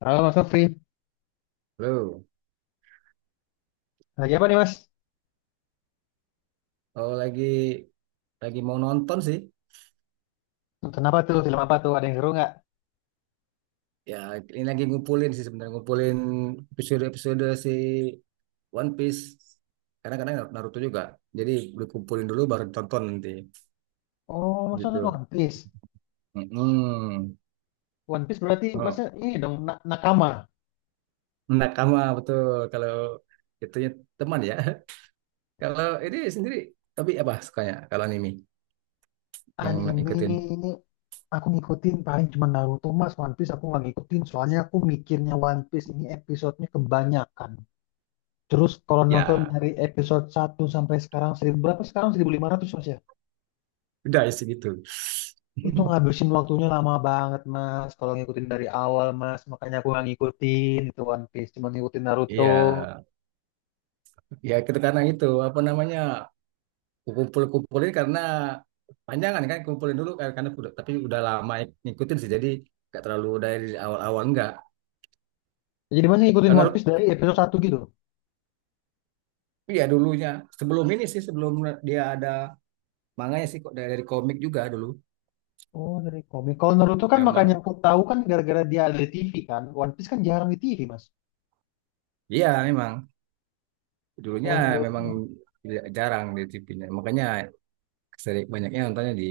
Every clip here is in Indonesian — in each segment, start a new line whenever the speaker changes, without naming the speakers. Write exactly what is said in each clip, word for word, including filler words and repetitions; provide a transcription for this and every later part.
Halo Mas Sofri,
Lu,
lagi apa nih Mas?
Kalau lagi lagi mau nonton sih.
Nonton apa tuh? Film apa tuh? Ada yang seru nggak?
Ya, ini lagi ngumpulin sih, sebenarnya ngumpulin episode-episode si One Piece. Karena kadang Naruto juga. Jadi dikumpulin dulu baru ditonton nanti
Oh, Mas nonton
gitu.
One Piece.
Mm-mm.
One Piece berarti Mas
Oh,
ini dong na- nakama.
nakama betul, kalau itunya teman ya. Kalau ini sendiri, tapi apa sukanya kalau anime yang
Anime
ikutin?
ini aku ngikutin paling cuma Naruto Mas. One Piece aku nggak ngikutin soalnya aku mikirnya One Piece ini episodenya kebanyakan. Terus kalau nonton
Ya,
dari episode satu sampai sekarang seribu berapa, sekarang seribu lima ratus Mas ya?
udah sih gitu.
Itu ngabisin waktunya lama banget Mas. Kalau ngikutin dari awal Mas, makanya aku nggak ngikutin itu One Piece. Cuma ngikutin Naruto.
Iya, ya kita karena itu apa namanya, kumpul-kumpulin karena panjangan kan, kumpulin dulu kan, karena udah, tapi udah lama ya ngikutin sih, jadi nggak terlalu dari awal-awal nggak.
Jadi masih ngikutin
Kalau
One
Ruth,
Piece dari episode satu gitu.
iya dulunya, sebelum ini sih, sebelum dia ada manganya sih kok, dari, dari komik juga dulu.
Oh, dari komik. Kalau Naruto kan makanya
Memang,
aku tahu kan gara-gara dia ada di T V kan. One Piece kan jarang di T V, Mas.
iya memang dulunya
Kalau
memang
Naruto,
tidak jarang di T V -nya. Makanya sering banyaknya nontonnya di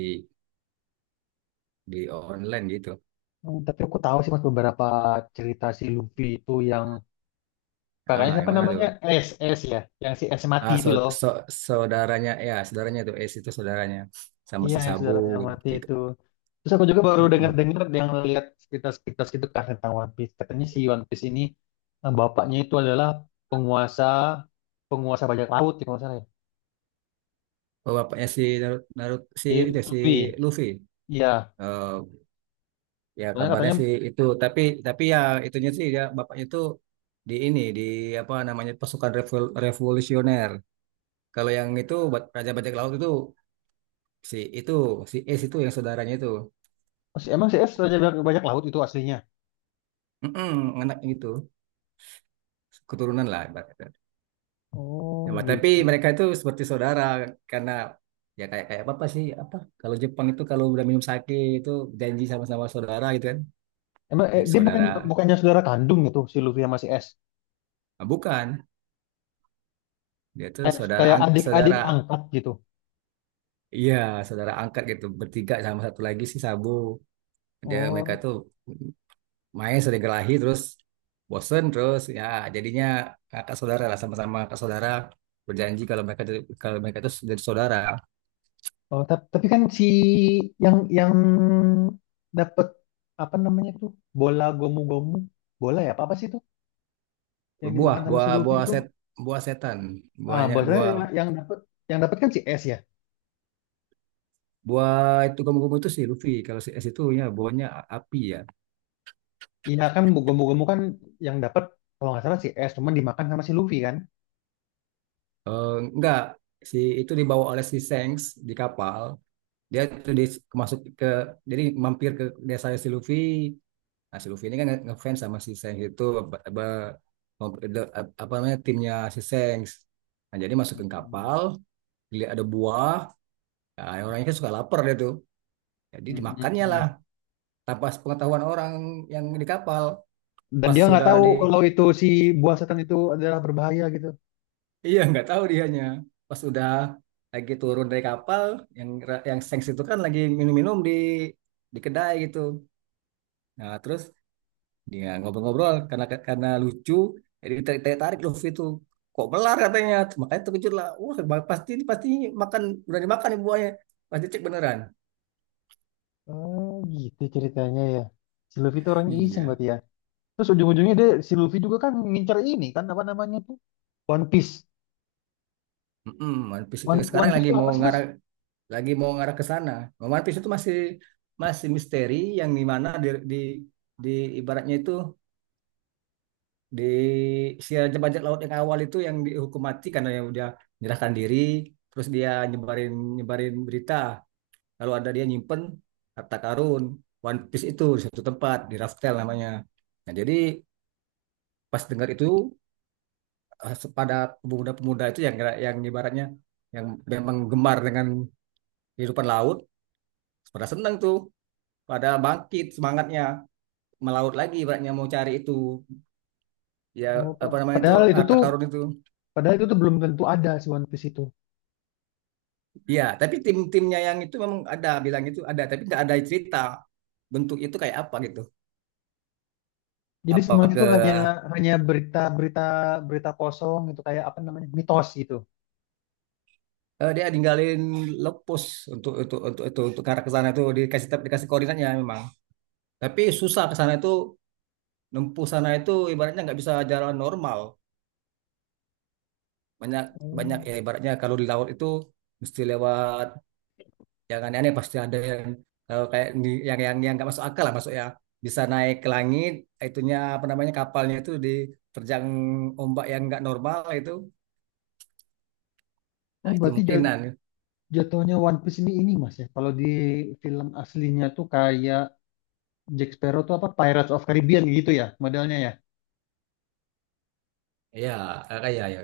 di online gitu.
hmm, tapi aku tahu sih Mas beberapa cerita si Luffy itu yang kakaknya
Ah, yang
siapa
mana
namanya?
tuh?
S, S ya. Yang si S mati
Ah,
itu
so,
loh.
so, saudaranya ya, saudaranya tuh es, itu saudaranya sama
Iya,
si
yang
Sabu
saudaranya mati itu. Terus aku juga baru
gitu.
dengar-dengar yang lihat sekitar-sekitar gitu kan tentang One Piece. Katanya si One Piece ini eh, bapaknya itu adalah penguasa penguasa bajak laut ya kalau nggak salah ya.
Oh, bapaknya si Naruto, Naruto si
Di-
itu, si
Luffy.
Luffy.
Iya.
Eh, ya
Soalnya
kabarnya
katanya
sih itu, tapi tapi ya itunya sih, ya bapaknya itu di ini di apa namanya, pasukan revol- revolusioner. Kalau yang itu buat Raja Bajak Laut itu si itu, si Ace itu, yang saudaranya itu.
si- emang si S Raja Bajak Bajak Laut itu aslinya.
Mm-mm, anak itu keturunan lah ibaratnya.
Oh
Ya, tapi
gitu.
mereka itu seperti saudara, karena ya kayak kayak apa sih, apa, kalau Jepang itu kalau udah minum sake itu janji sama-sama saudara gitu kan.
Emang eh,
Jadi
dia bukan
saudara.
bukannya saudara kandung gitu si Luffy sama si S.
Nah, bukan. Dia tuh
Kayak
saudara
kayak
ang
adik-adik
saudara,
angkat gitu.
iya, saudara angkat gitu. Bertiga sama satu lagi si Sabu. Dia, mereka
Oh,
tuh main sudah gelahi terus, bosen terus, ya jadinya kakak saudara lah, sama-sama kakak saudara, berjanji kalau mereka tuh- kalau mereka itu jadi saudara.
oh tap- tapi kan si yang yang dapat apa namanya tuh, bola gomu-gomu, bola ya apa apa sih itu yang
Buah
dimakan sama si
buah
Luffy
buah
itu,
set Buah setan,
ah
buahnya
bahasanya
buah
yang, yang dapat yang dapat kan si S ya,
Buah itu kamu itu si Luffy, kalau si S itu ya buahnya a- api ya.
iya kan bu- gomu-gomu kan yang dapat kalau nggak salah si S, cuman dimakan sama si Luffy kan.
Eh, enggak, si itu dibawa oleh si Shanks di kapal, dia tuh di, masuk ke, jadi mampir ke desa si Luffy. Nah, si Luffy ini kan nge- ngefans sama si Shanks itu, apa, apa apa namanya, timnya si Shanks. Nah, jadi masukin
Mm-mm.
kapal, lihat ada buah. Nah, orangnya kan suka lapar dia tuh, jadi dimakannya lah,
Mm-mm.
tanpa pengetahuan orang yang di kapal.
Dan
Pas
dia nggak
sudah
tahu
di,
kalau itu si buah setan itu adalah berbahaya gitu.
iya nggak tahu dianya. Pas sudah lagi turun dari kapal, yang yang Shanks itu kan lagi minum-minum di di kedai gitu. Nah, terus dia ngobrol-ngobrol, karena karena lucu, jadi tarik-tarik Luffy itu kok melar katanya. Makanya terkejut lah. Wah, ba- pasti ini, pasti makan, berani makan nih buahnya, pasti cek beneran.
Oh gitu ceritanya ya. Si Luffy itu orangnya iseng
Iya.
berarti ya. Terus ujung-ujungnya dia si Luffy juga kan ngincer ini kan apa namanya tuh? One Piece.
Mm-mm, One Piece itu
One,
sekarang
One Piece
lagi
itu
mau
apa sih Mas?
ngarah, lagi mau ngarah ke sana. One Piece itu masih, masih misteri yang di mana di, di di ibaratnya itu di, si raja bajak laut yang awal itu, yang dihukum mati karena yang udah menyerahkan diri, terus dia nyebarin, nyebarin berita. Lalu ada dia nyimpen harta karun One Piece itu di satu tempat, di Raftel namanya. Nah, jadi pas dengar itu, eh, pada pemuda-pemuda itu yang yang ibaratnya, yang memang gemar dengan kehidupan laut, pada senang tuh, pada bangkit semangatnya melaut lagi, ibaratnya mau cari itu ya,
Oh,
apa
pa-
namanya itu,
padahal itu
harta
tuh
karun itu.
padahal itu tuh belum tentu ada si One Piece itu.
Iya, tapi tim-timnya yang itu memang ada bilang itu ada, tapi nggak ada cerita bentuk itu kayak apa gitu.
Jadi
Apa
semuanya
ke,
itu hanya hanya berita-berita, berita kosong gitu kayak apa namanya, mitos gitu.
eh, dia ninggalin lepus untuk untuk untuk untuk, untuk ke arah ke sana itu, dikasih, dikasih koordinatnya memang. Tapi susah ke sana itu, nempuh sana itu ibaratnya nggak bisa jalan normal. Banyak, banyak
Hmm.
ya, ibaratnya kalau di laut itu mesti lewat yang aneh-aneh, pasti ada yang, eh, kayak ni- yang, yang yang nggak masuk akal lah, masuk ya. Bisa naik ke langit, itunya apa namanya, kapalnya itu diterjang ombak yang nggak normal itu. Nah,
Oh,
itu
berarti jat-
mungkinan.
jatuhnya One Piece ini ini Mas ya. Kalau di film aslinya tuh kayak Jack Sparrow tuh apa Pirates of Caribbean gitu ya modelnya ya.
Iya, ya, kayak ya ya,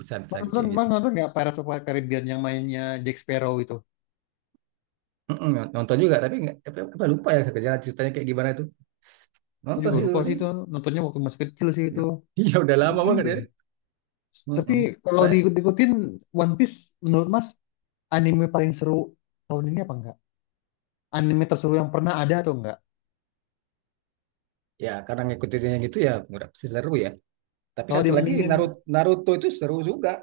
bisa, bisa
Mas nonton,
kayak
mas
gitu.
nonton nggak Pirates of Caribbean yang mainnya Jack Sparrow itu?
Mm-mm, nonton juga, tapi nggak apa, apa lupa ya, kerjaan ceritanya kayak gimana itu,
Aku
nonton
juga
sih
lupa
dulu
sih
sih.
itu, nontonnya waktu masih kecil sih itu.
Iya, udah
Keren
lama banget
juga
ya.
ya. Tapi
Mm-mm.
kalau
But,
diikut-ikutin, One Piece menurut Mas anime paling seru tahun ini apa enggak? Anime terseru yang pernah ada atau enggak?
ya karena ngikutinnya gitu ya udah pasti seru ya, tapi
Kalau
satu lagi
dibandingin
Naruto, Naruto itu seru juga.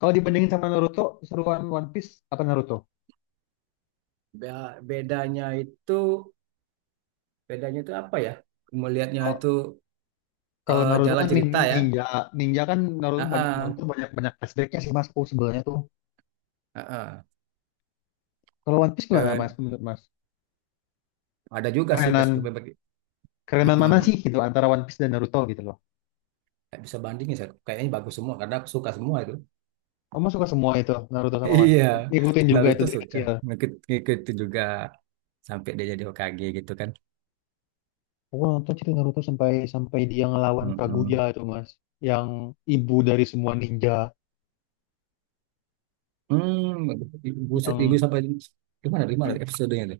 kalau dibandingin sama Naruto, seruan One Piece apa Naruto?
Be- bedanya itu, bedanya itu apa ya, melihatnya
Kalau
itu,
kalau
eh,
Naruto
jalan
kan
cerita
nin-
ya.
ninja, ninja, kan Naruto banyak
Heeh,
Naruto banyak banyak flashbacknya sih Mas. Oh, sebenarnya tuh.
heeh.
Kalau One Piece gimana Mas,
Dan
menurut Mas
ada juga sih perspektif
kerenan
berbagi.
kerenan
Mm-mm.
mana sih gitu antara One Piece dan Naruto gitu loh.
Nggak bisa bandingin saya, kayaknya bagus semua karena aku suka semua itu.
Kamu suka semua itu, Naruto sama One
Iya,
Piece. Ngikutin juga itu
Naruto
dari
suka.
kecil.
Ngikut, ngikut itu juga sampai dia jadi Hokage gitu kan.
Aku nonton cerita Naruto sampai sampai dia ngelawan
Mm-mm.
Kaguya itu Mas, yang ibu dari semua ninja,
Hmm, buset, ibu
yang
sampai gimana? Gimana episodenya tuh?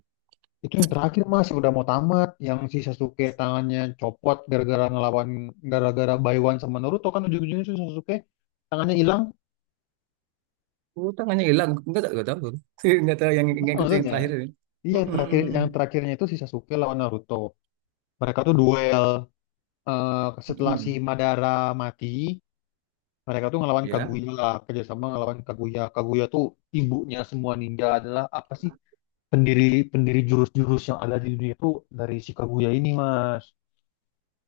itu yang terakhir Mas udah mau tamat, yang si Sasuke tangannya copot gara-gara ngelawan gara-gara Baiwan sama Naruto kan ujung-ujungnya si Sasuke tangannya hilang.
Oh, tangannya hilang. Enggak tahu, enggak tahu. Enggak tahu yang yang ikut yang terakhir
Maksudnya.
ini.
Iya yang terakhir yang
Mm-mm.
terakhirnya itu si Sasuke lawan Naruto. Mereka tuh duel, eh, setelah si
Mm-mm.
Madara mati, mereka tuh ngelawan
Ya.
Kaguya, kerjasama ngelawan Kaguya. Kaguya tuh ibunya semua ninja, adalah apa sih? Pendiri pendiri jurus-jurus yang ada di dunia itu dari si Kaguya ini, Mas.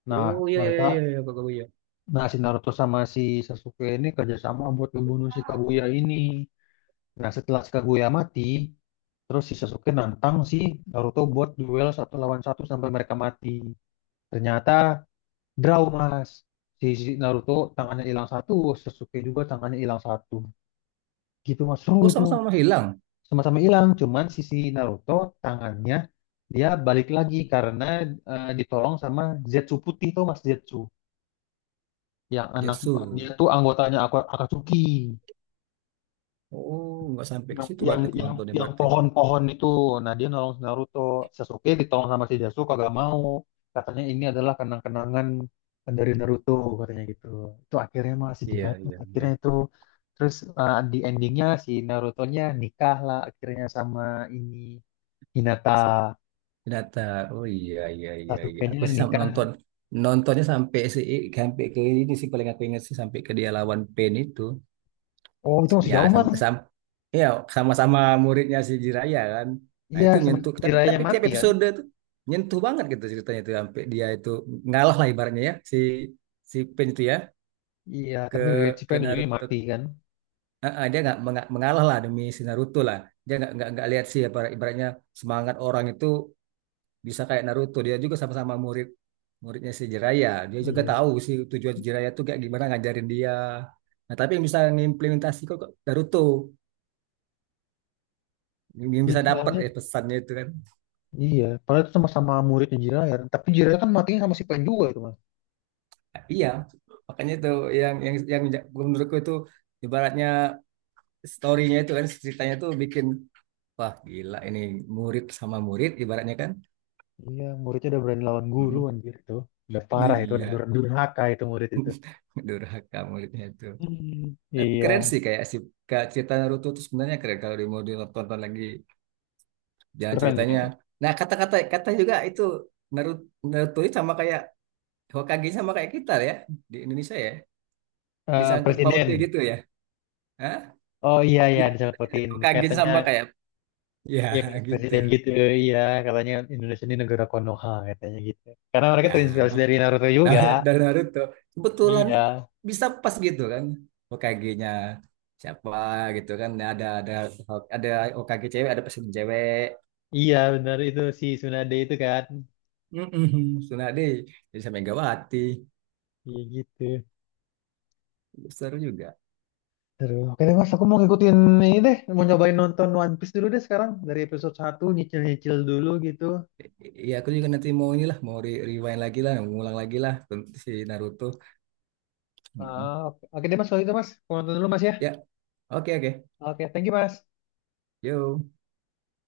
Nah,
Oh iya iya iya
mereka,
iya Pak Bowo, iya.
nah si Naruto sama si Sasuke ini kerjasama buat membunuh si Kaguya ini. Nah, setelah si Kaguya mati, terus si Sasuke nantang si Naruto buat duel satu lawan satu sampai mereka mati. Ternyata draw Mas. Si, si Naruto tangannya hilang satu, Sasuke juga tangannya hilang satu. Gitu Mas, seru
Oh,
itu.
sama-sama hilang.
Sama-sama hilang, cuman si si Naruto tangannya dia balik lagi karena eh, ditolong sama Zetsu putih tuh Mas, Zetsu. Yang anak,
Jetsu.
dia tuh anggotanya Ak- Akatsuki.
Oh, nggak sampai ke
yang
situ
yang
berarti aku
yang
nontonnya
yang
berarti.
pohon-pohon itu, nah dia nolong si Naruto, Sasuke ditolong sama si Sasuke gak mau, katanya ini adalah kenang-kenangan dari Naruto, katanya gitu. Itu akhirnya masih
Iya
dibantu
iya iya.
akhirnya itu, terus eh, di endingnya si Naruto-nya nikah lah akhirnya sama ini, Hinata.
Data. Oh iya iya iya iya.
Sasuke-nya
Aku sam
nikah.
nonton, nontonnya sampai si, sampai ke ini sih, paling aku ingat sih sampai ke dia lawan Pain itu.
Oh itu masih
Ya
jauh
sama
Mas.
sama, ya sama-sama muridnya si Jiraya kan. Nah
Iya,
itu
sama
nyentuh, tapi
Jiraiya
tapi tiap
mati kan.
episode tuh nyentuh banget gitu ceritanya, itu sampai dia itu ngalah lah ibaratnya ya, si, si Pain itu ya,
Iya
ke
tapi si
ke
pengen ujungnya
Naruto.
mati kan,
Ah, ah, dia nggak menga- mengalah lah demi si Naruto lah. Dia nggak nggak nggak lihat sih apa ibaratnya semangat orang itu bisa kayak Naruto, dia juga sama-sama murid, muridnya si Jiraiya, dia juga
iya.
tahu sih tujuan Jiraiya tuh kayak gimana ngajarin dia. Nah tapi yang bisa ngimplementasi kok kok Naruto, yang bisa
Iya,
dapat
soalnya,
ya pesannya itu kan.
iya, padahal itu sama-sama muridnya Jiraiya. Tapi Jiraiya kan matinya sama si Pen juga itu, Mas.
Nah, iya, makanya itu yang, yang yang ja, menurutku itu ibaratnya storynya itu kan ceritanya tuh bikin wah, gila ini, murid sama murid ibaratnya kan.
Iya, muridnya udah berani lawan guru
Mm-mm.
anjir itu. Udah parah itu, udah
Iya,
dur- durhaka itu murid itu.
durhaka muridnya itu.
Hmm,
Tapi keren
iya,
sih, kayak si, kayak cerita Naruto tuh sebenarnya keren kalau di mau ditonton lagi jalan
keren
ceritanya.
sih.
Nah, kata-kata, kata juga itu Naruto, Naruto ini sama kayak Hokage, sama kayak kita ya, di Indonesia ya.
Eh,
Disangkut pautnya
presiden.
gitu ya. Hah?
Oh iya iya,
Ya,
disapotin.
Hokage
Katanya
sama kayak ya
ya,
gitu.
presiden gitu. Iya, katanya Indonesia ini negara Konoha katanya gitu. Karena mereka terinspirasi
Ya,
dari Naruto juga.
dari Naruto, kebetulan
Iya.
bisa pas gitu kan. Hokage-nya siapa gitu kan. Nah, ada ada ada Hokage cewek, ada presiden cewek.
Iya, benar itu si Tsunade itu kan.
Mm-mm, Tsunade, jadi sama Megawati.
Iya gitu.
Seru juga.
Aduh, oke deh Mas, aku mau ngikutin ini deh, mau nyobain nonton One Piece dulu deh sekarang, dari episode satu, nyicil-nyicil dulu gitu.
Iya, aku juga nanti mau inilah, mau re- rewind lagi lah, ngulang lagi lah tentang si Naruto. Mm-mm.
Ah, oke. Oke deh Mas, kalau gitu Mas, aku nonton dulu Mas ya.
Ya, oke oke.
Oke, thank you Mas.
Yo.